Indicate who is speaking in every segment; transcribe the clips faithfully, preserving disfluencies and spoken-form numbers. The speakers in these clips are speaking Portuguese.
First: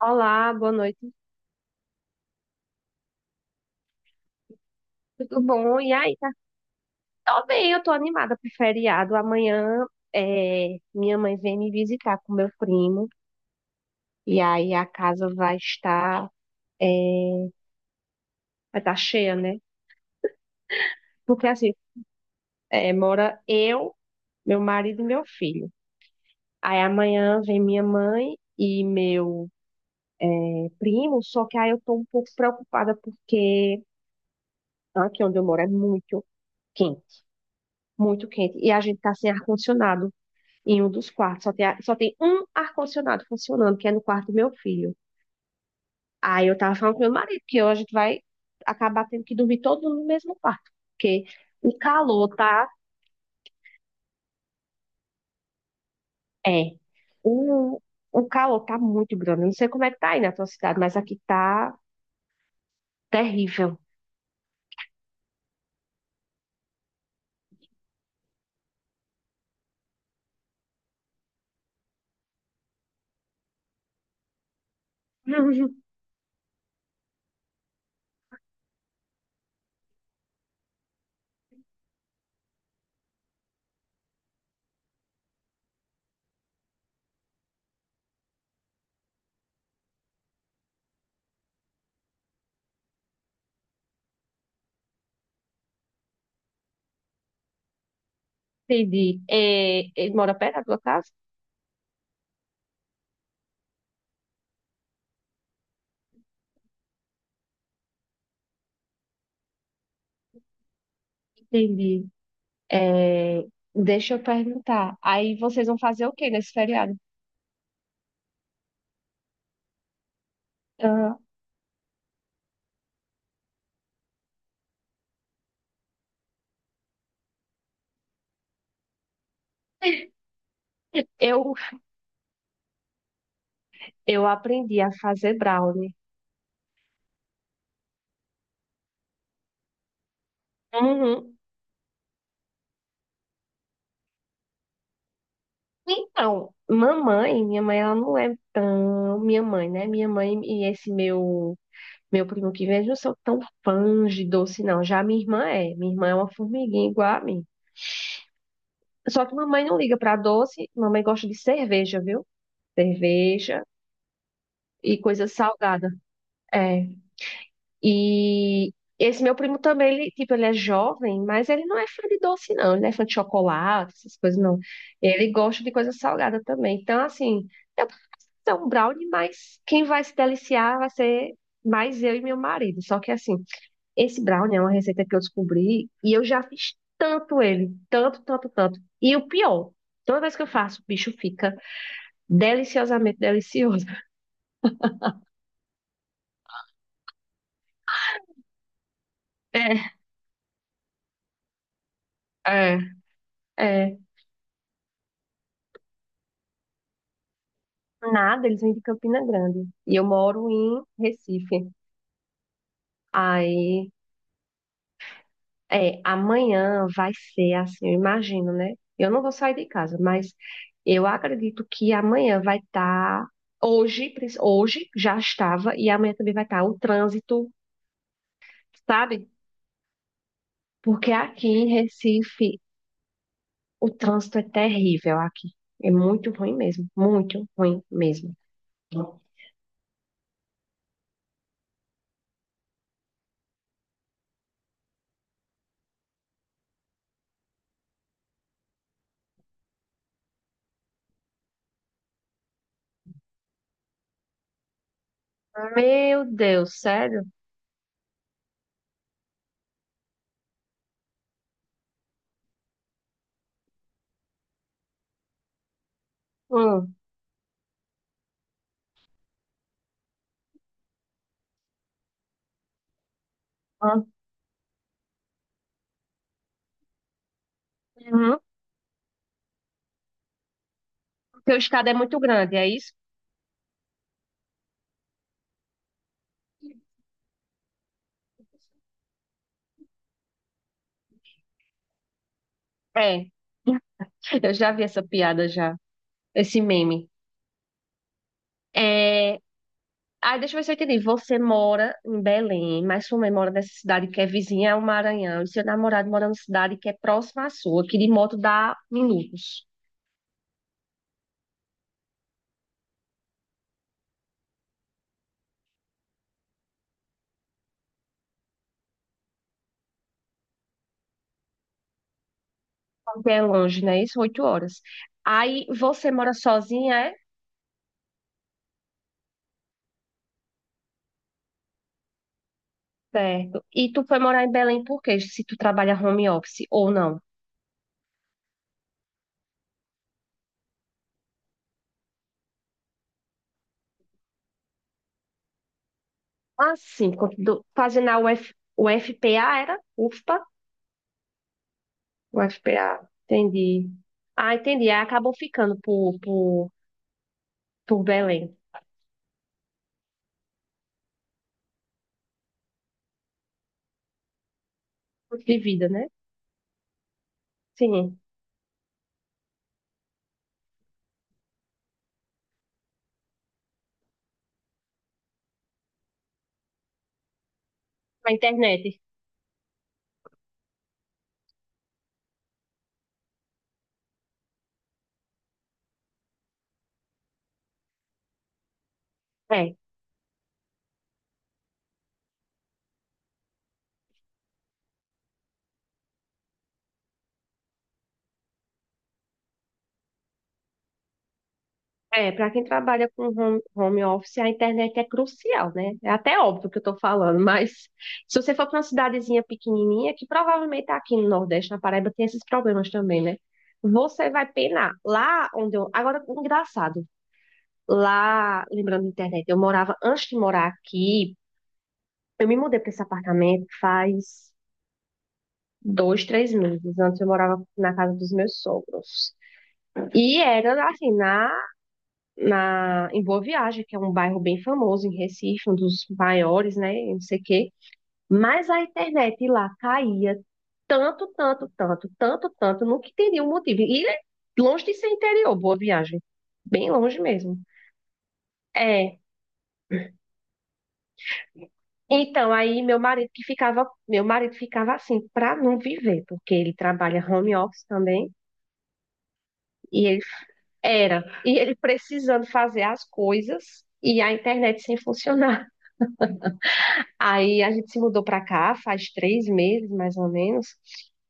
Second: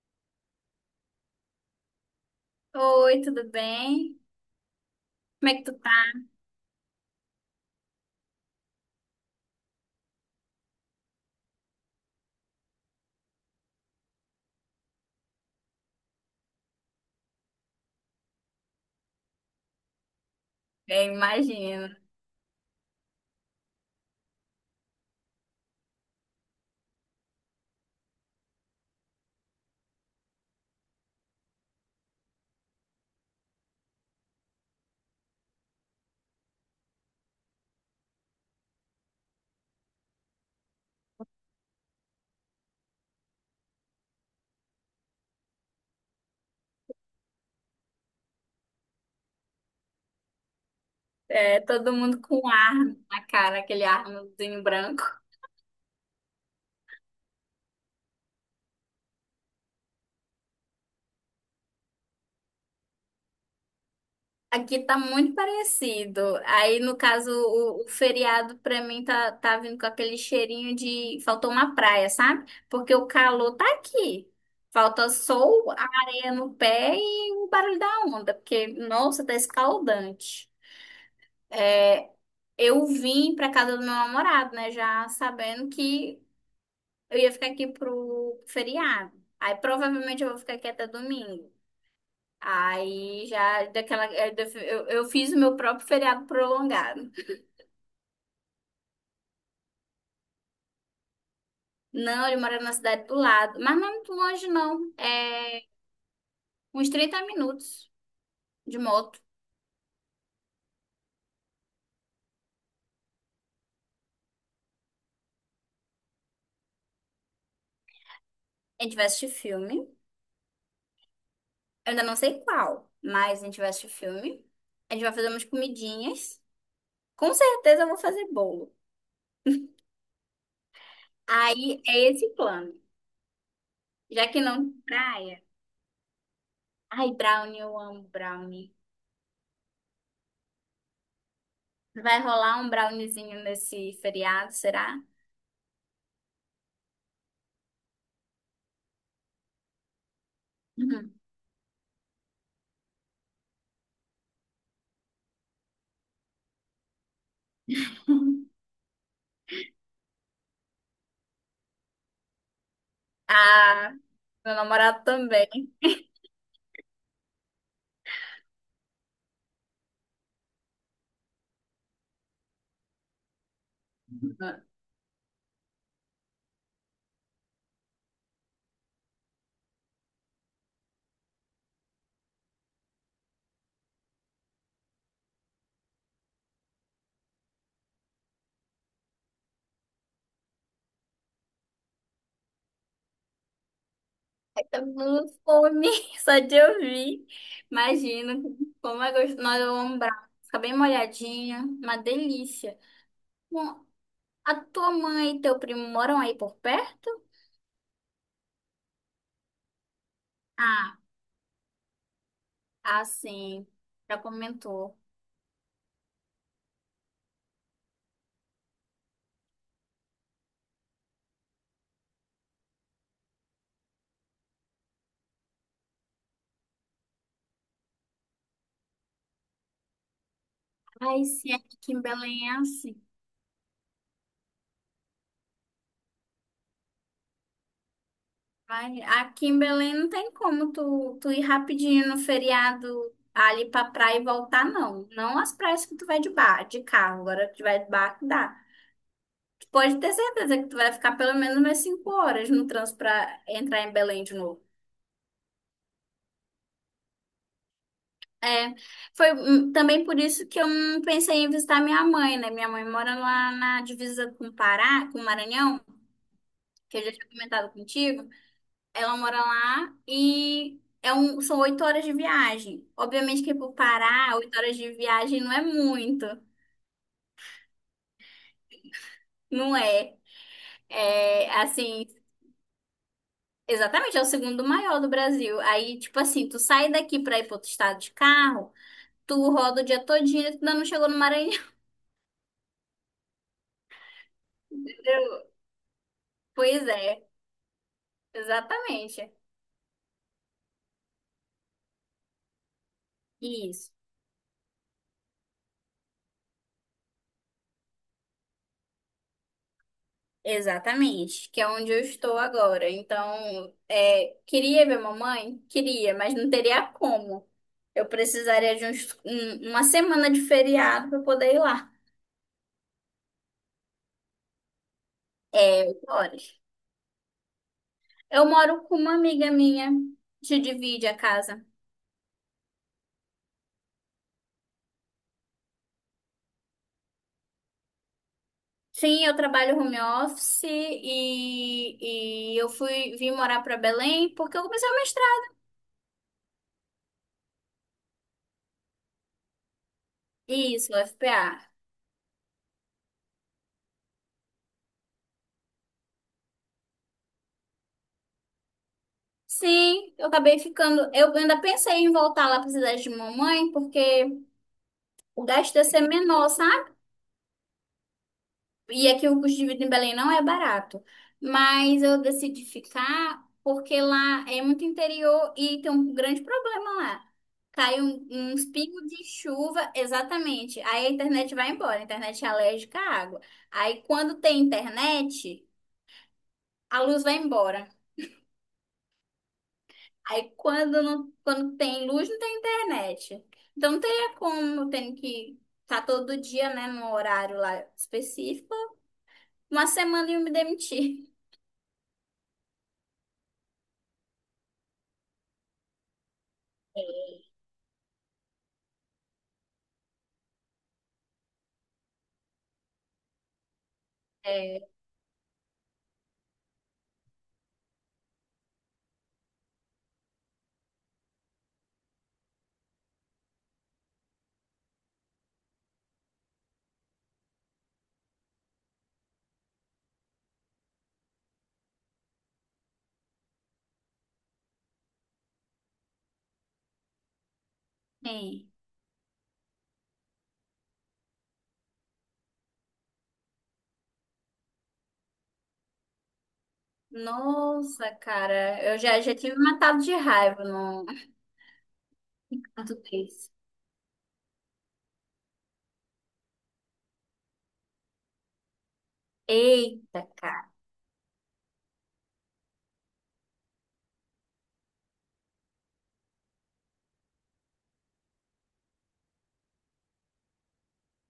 Speaker 1: Olá, boa noite.
Speaker 2: Oi, tudo bem?
Speaker 1: Tudo
Speaker 2: Como é que tu
Speaker 1: bom? E
Speaker 2: tá?
Speaker 1: aí, tá? Tô bem, eu tô animada pro feriado. Amanhã é, minha mãe vem me visitar com meu primo. E aí a casa vai estar, é, vai estar cheia, né?
Speaker 2: Bem,
Speaker 1: Porque assim,
Speaker 2: imagino.
Speaker 1: é, mora eu, meu marido e meu filho. Aí amanhã vem minha mãe e meu primo, só que aí eu tô um pouco preocupada porque aqui onde eu moro é muito quente, muito quente. E a gente tá sem ar-condicionado. em um dos quartos. Só tem, a- só tem um ar-condicionado funcionando, que é no quarto do meu filho. Aí eu tava falando com meu marido que hoje a gente vai acabar tendo que dormir todo mundo no mesmo quarto, porque
Speaker 2: É,
Speaker 1: o
Speaker 2: todo mundo
Speaker 1: calor
Speaker 2: com um
Speaker 1: tá.
Speaker 2: ar na cara, aquele arnozinho branco.
Speaker 1: É. O, o calor tá muito grande. Eu não sei como é que tá aí na tua cidade, mas aqui tá terrível.
Speaker 2: Aqui tá muito parecido. Aí, no caso, o, o feriado pra mim tá, tá vindo com aquele cheirinho de faltou uma praia, sabe? Porque o calor tá aqui. Falta sol, a areia no pé e o barulho da onda, porque, nossa, tá escaldante. Eu vim pra casa do meu namorado, né? Já sabendo que eu ia ficar aqui pro feriado. Aí provavelmente eu vou ficar aqui até domingo. Aí já daquela. Eu, eu eu fiz o meu próprio feriado prolongado.
Speaker 1: Entendi. É, ele mora perto da tua casa?
Speaker 2: Não, ele mora na cidade do lado. Mas não é muito longe, não. É uns trinta minutos de moto.
Speaker 1: Entendi. É, deixa eu perguntar. Aí vocês vão fazer o quê nesse feriado?
Speaker 2: A gente vai assistir filme. Eu
Speaker 1: Ah,
Speaker 2: ainda não sei qual, mas a gente vai assistir filme. A gente vai fazer umas comidinhas. Com certeza eu vou fazer bolo.
Speaker 1: eu
Speaker 2: Aí é esse o plano.
Speaker 1: Eu
Speaker 2: Já que não
Speaker 1: aprendi a fazer
Speaker 2: praia.
Speaker 1: brownie.
Speaker 2: Ai, brownie, eu amo brownie.
Speaker 1: Uhum.
Speaker 2: Vai rolar um browniezinho nesse feriado, será?
Speaker 1: Então, mamãe, minha mãe, ela não é tão minha mãe, né? Minha mãe e esse meu meu primo que vem, eles não são tão fãs de doce, não. Já minha irmã é. Minha irmã é uma formiguinha igual a mim.
Speaker 2: Uhum.
Speaker 1: Só que mamãe não liga pra doce, mamãe gosta de cerveja, viu? Cerveja
Speaker 2: Ah, meu
Speaker 1: e
Speaker 2: namorado
Speaker 1: coisa
Speaker 2: também.
Speaker 1: salgada. É. E esse meu primo também, ele, tipo, ele é jovem, mas ele não é fã de doce, não. Ele não é fã de chocolate, essas coisas, não. Ele gosta de coisa salgada também. Então, assim, eu posso ter um brownie, mas quem vai se deliciar vai ser mais eu e meu marido. Só que, assim, esse brownie é uma receita que eu descobri e eu já fiz tanto ele, tanto, tanto, tanto. E o pior, toda vez que eu faço, o bicho fica deliciosamente delicioso.
Speaker 2: Ai, tô com fome, só de ouvir. Imagino como é gostoso. Nós vamos um brownie. Fica bem molhadinha, uma
Speaker 1: É,
Speaker 2: delícia. Bom,
Speaker 1: é. É.
Speaker 2: a tua mãe e teu primo moram aí por perto?
Speaker 1: Nada, eles vêm de Campina Grande. E eu moro em
Speaker 2: Ah,
Speaker 1: Recife.
Speaker 2: ah, sim.
Speaker 1: Aí,
Speaker 2: Já comentou.
Speaker 1: é, amanhã vai ser assim, eu imagino, né? Eu não vou sair de casa, mas eu acredito que amanhã vai estar. hoje, prin- hoje já estava, e amanhã também vai estar o trânsito, sabe? Porque
Speaker 2: Ai,
Speaker 1: aqui
Speaker 2: sim,
Speaker 1: em
Speaker 2: aqui em Belém é
Speaker 1: Recife
Speaker 2: assim.
Speaker 1: o trânsito é terrível aqui. É muito ruim mesmo, muito ruim mesmo.
Speaker 2: Vai, aqui em Belém não tem como tu, tu ir rapidinho no feriado ali pra praia e voltar, não. Não as praias que tu vai de bar, de carro, agora que tu vai de barco dá. Tu pode ter certeza que tu vai ficar pelo menos umas cinco horas no trânsito pra entrar em Belém de novo.
Speaker 1: Meu Deus, sério?
Speaker 2: É, foi hum, também por isso que eu não pensei em visitar minha mãe, né? Minha mãe mora lá na divisa com o Pará, com o Maranhão,
Speaker 1: Hum,
Speaker 2: que eu já tinha comentado contigo. Ela mora lá e é um, são oito horas de viagem. Obviamente que pro
Speaker 1: hum,
Speaker 2: Pará, oito horas de viagem não é muito,
Speaker 1: uhum.
Speaker 2: não é? É
Speaker 1: Porque o estado é
Speaker 2: assim,
Speaker 1: muito grande, é isso?
Speaker 2: exatamente, é o segundo maior do Brasil. Aí, tipo assim, tu sai daqui pra ir pro outro estado de carro, tu roda o dia todinho e tu ainda não chegou no Maranhão.
Speaker 1: É. Eu já vi essa piada
Speaker 2: entendeu?
Speaker 1: já, esse
Speaker 2: Pois
Speaker 1: meme.
Speaker 2: é, exatamente.
Speaker 1: É... Ah, deixa eu ver se eu entendi. Você mora em Belém, mas sua mãe mora nessa
Speaker 2: Isso.
Speaker 1: cidade que é vizinha ao Maranhão, e seu namorado mora numa cidade que é próxima à sua, que de moto dá minutos.
Speaker 2: Exatamente, que é onde eu estou agora. Então, é, queria ver mamãe? Queria, mas não teria como. Eu precisaria de uns, um- uma semana de feriado para poder ir lá.
Speaker 1: Porque é longe, né? Isso, oito horas. Aí você mora
Speaker 2: Horas.
Speaker 1: sozinha, é?
Speaker 2: Eu moro com uma amiga minha, que divide a casa.
Speaker 1: Certo. E tu foi morar em Belém por quê? Se tu trabalha home office ou não?
Speaker 2: Sim, eu trabalho home office e, e eu fui vim morar para Belém porque eu comecei a mestrar.
Speaker 1: Assim, quando tu- fazendo a UF, UFPA, era? UFPA?
Speaker 2: Isso, o F P A.
Speaker 1: O FPA. Entendi. Ah, entendi. Aí acabou ficando por, por, por Belém.
Speaker 2: Sim, eu acabei ficando. Eu ainda pensei em voltar lá para cidade de mamãe porque o
Speaker 1: De
Speaker 2: gasto ia
Speaker 1: vida,
Speaker 2: ser
Speaker 1: né?
Speaker 2: menor, sabe?
Speaker 1: Sim.
Speaker 2: E aqui o custo de vida em Belém não é barato. Mas eu decidi ficar porque lá é muito interior e tem um grande problema lá. Cai um,
Speaker 1: A
Speaker 2: uns
Speaker 1: internet.
Speaker 2: pingos de chuva, exatamente. Aí a internet vai embora. A internet é alérgica à água. Aí quando tem internet, a luz vai embora.
Speaker 1: É.
Speaker 2: Aí quando, não, quando tem luz, não tem internet. Então não teria como, eu tenho que estar todo dia, né, num horário lá específico. Uma semana e eu me demitir.
Speaker 1: É, para quem trabalha com home, home office, a internet é crucial, né? É até óbvio que eu tô falando, mas se você for para uma cidadezinha pequenininha, que provavelmente tá aqui no Nordeste, na Paraíba, tem esses problemas também, né? Você vai
Speaker 2: É,
Speaker 1: penar. Lá onde eu. Agora, engraçado. Lá, lembrando da internet, eu morava, antes de morar aqui, eu me mudei para esse apartamento faz dois, três meses. Antes eu morava na casa dos meus sogros. E era assim, na, na, em Boa Viagem, que é um bairro bem famoso em Recife, um dos maiores, né? Não sei o quê.
Speaker 2: ei,
Speaker 1: Mas a internet lá caía tanto, tanto, tanto, tanto, tanto, não que teria um motivo. E é longe de ser interior, Boa Viagem. Bem longe mesmo.
Speaker 2: nossa, cara, eu
Speaker 1: É.
Speaker 2: já, já tive matado de raiva no
Speaker 1: Então, aí
Speaker 2: no
Speaker 1: meu marido que
Speaker 2: três.
Speaker 1: ficava, meu marido ficava assim, para não viver, porque ele trabalha home office também, e ele
Speaker 2: Eita, cara.
Speaker 1: era. E ele precisando fazer as coisas e a internet sem funcionar. Aí a gente se mudou para cá faz três meses, mais ou menos.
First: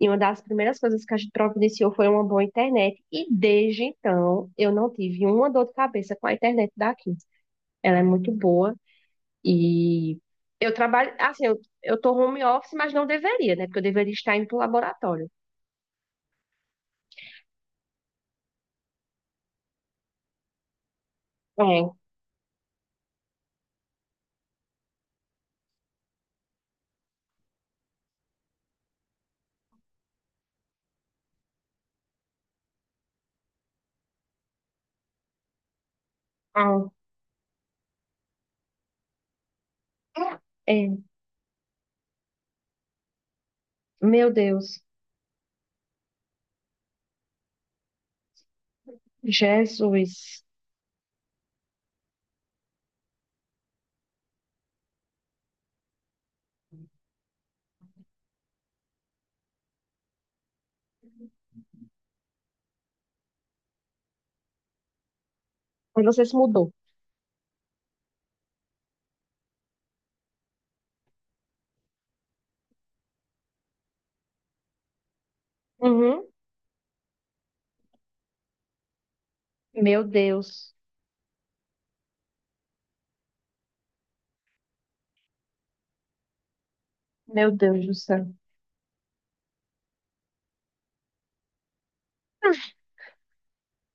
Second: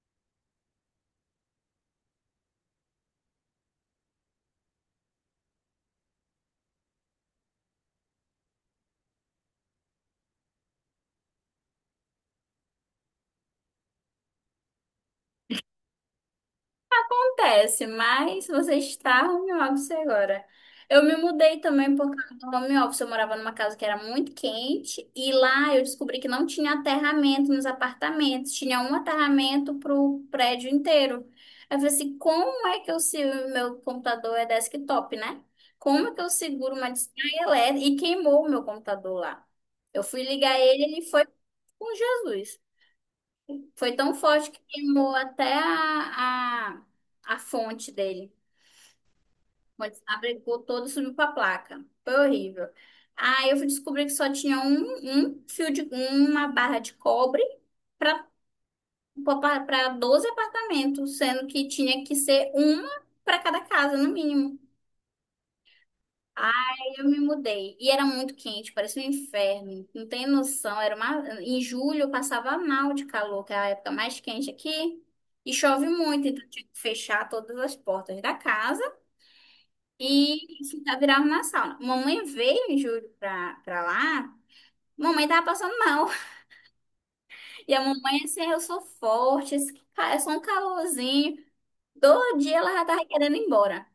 Speaker 1: E uma das primeiras coisas que a gente providenciou foi uma boa internet. E desde então, eu não tive uma dor de cabeça com a internet daqui. Ela é muito boa. E eu trabalho, assim, eu, eu tô home office, mas não deveria, né? Porque eu deveria estar indo pro laboratório.
Speaker 2: Acontece, mas você está home office agora. Eu me mudei
Speaker 1: É.
Speaker 2: também por causa do home office. Eu morava numa casa que era muito quente e lá eu descobri que não tinha aterramento nos apartamentos, tinha um aterramento para o prédio inteiro. Aí eu falei assim: como é que eu se o meu computador é desktop, né? Como é que eu seguro
Speaker 1: Ah.
Speaker 2: uma descarga elétrica? E queimou o meu computador lá. Eu fui ligar ele,
Speaker 1: É.
Speaker 2: ele foi com Jesus. Foi tão
Speaker 1: Meu
Speaker 2: forte que
Speaker 1: Deus.
Speaker 2: queimou até a, a, a fonte dele. Quando
Speaker 1: Jesus.
Speaker 2: abrigou todo, subiu para a placa. Foi horrível. Aí eu fui descobrir que só tinha um, um fio de uma barra de cobre para para doze apartamentos, sendo que tinha que ser uma para cada casa, no mínimo.
Speaker 1: Mas você se mudou.
Speaker 2: Aí eu me mudei. E era muito quente, parecia um inferno. Não tem noção. Era uma... Em julho eu passava mal de calor, que é a época mais quente aqui. E chove
Speaker 1: Uhum.
Speaker 2: muito, então eu tinha que fechar todas as portas da casa
Speaker 1: Meu
Speaker 2: e
Speaker 1: Deus.
Speaker 2: ficar virava uma sauna. Mamãe veio em julho pra, pra lá, mamãe tava passando mal.
Speaker 1: Meu
Speaker 2: E a
Speaker 1: Deus do
Speaker 2: mamãe
Speaker 1: céu.
Speaker 2: assim, "Ah, eu sou forte, esse ca- é só um calorzinho. Todo dia ela já tava querendo ir embora.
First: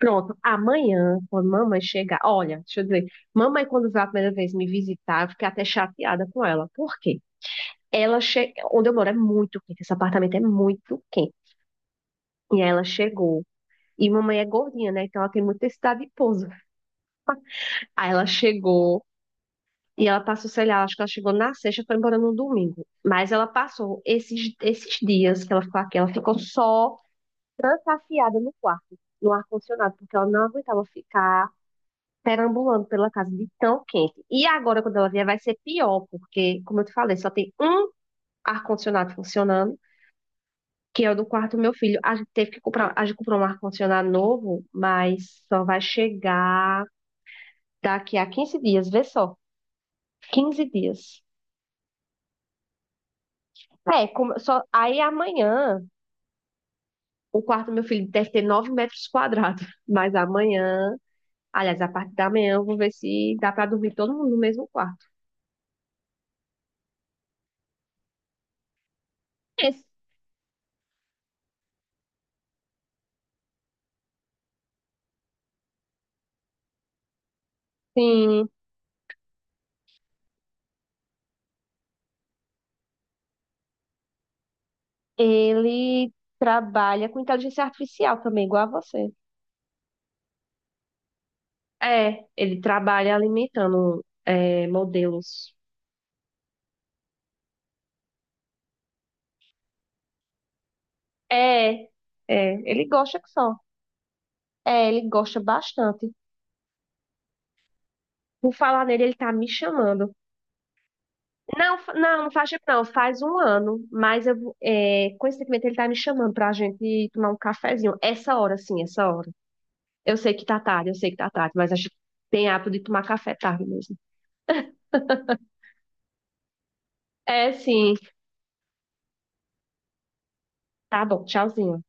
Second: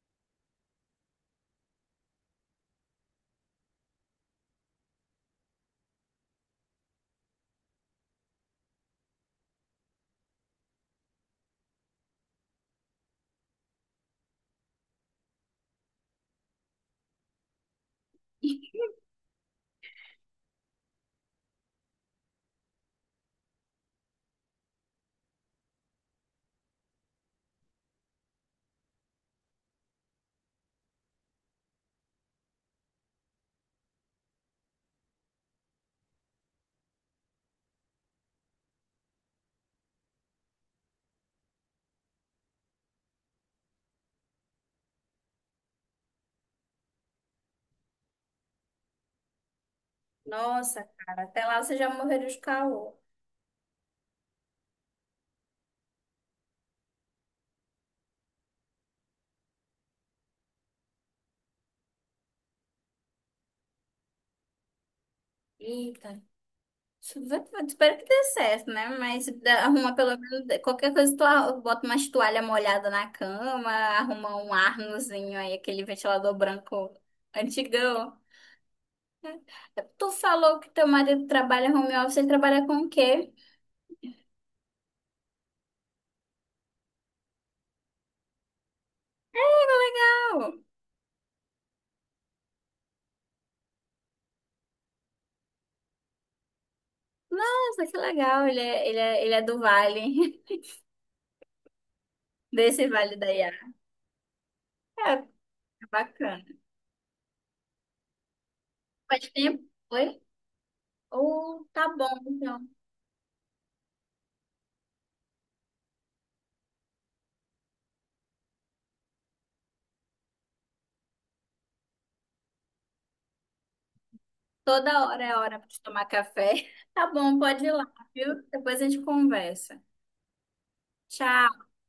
Speaker 1: Pronto, amanhã, quando mamãe chegar, olha, deixa eu dizer, mamãe, quando veio a primeira vez me visitar, eu fiquei até chateada com ela. Por quê? Ela che... Onde eu moro é muito quente, esse apartamento é muito quente. E aí ela chegou. E mamãe é gordinha, né? Então ela tem muita necessidade de pouso. Aí ela chegou e ela passou, sei lá, acho que ela chegou na sexta, foi embora no domingo. Mas ela passou esses, esses dias que ela ficou aqui, ela ficou só. trancafiada no quarto, no ar-condicionado, porque ela não aguentava ficar perambulando pela casa de tão quente. E agora, quando ela vier, vai ser pior, porque, como eu te falei, só tem um ar-condicionado funcionando, que é o do quarto do meu filho. A gente teve que comprar, a gente comprou um ar-condicionado novo, mas só vai chegar daqui a quinze dias, vê só, quinze
Speaker 2: Nossa,
Speaker 1: dias.
Speaker 2: cara, até lá você já morreria de calor.
Speaker 1: É, como, só, aí amanhã o quarto do meu filho deve ter nove metros quadrados, mas amanhã Aliás, a parte da manhã eu vou ver se dá para dormir todo mundo no mesmo quarto.
Speaker 2: Eita. Isso vai- Espero que dê certo, né? Mas dá-
Speaker 1: Esse,
Speaker 2: arruma pelo menos qualquer coisa, tu arru- bota umas toalha molhada na cama, arruma um arnozinho aí, aquele ventilador branco antigão.
Speaker 1: sim,
Speaker 2: Tu falou que teu marido trabalha home office, ele trabalha com o quê?
Speaker 1: ele trabalha com inteligência artificial também, igual a você.
Speaker 2: Legal.
Speaker 1: É, ele trabalha alimentando é, modelos.
Speaker 2: Nossa, que legal, ele é, ele é, ele é do Vale,
Speaker 1: É, é, ele
Speaker 2: desse Vale
Speaker 1: gosta que
Speaker 2: da
Speaker 1: só.
Speaker 2: Iara.
Speaker 1: É, ele
Speaker 2: É,
Speaker 1: gosta bastante.
Speaker 2: bacana.
Speaker 1: Por falar nele, ele
Speaker 2: Faz
Speaker 1: tá me
Speaker 2: tempo,
Speaker 1: chamando.
Speaker 2: foi? Oh,
Speaker 1: Não, fa-
Speaker 2: tá bom,
Speaker 1: não, não faz tempo
Speaker 2: então.
Speaker 1: não, faz um ano, mas eu, vou- é, coincidentemente ele tá me chamando pra gente tomar um cafezinho. Essa hora, sim, essa hora. Eu sei que tá tarde, eu sei que tá tarde, mas acho que tem hábito de tomar café tarde mesmo.
Speaker 2: Toda hora é hora para tomar café. Tá bom,
Speaker 1: É,
Speaker 2: pode ir lá,
Speaker 1: sim.
Speaker 2: viu? Depois a gente conversa.
Speaker 1: Tá bom,
Speaker 2: Tchau.
Speaker 1: tchauzinho.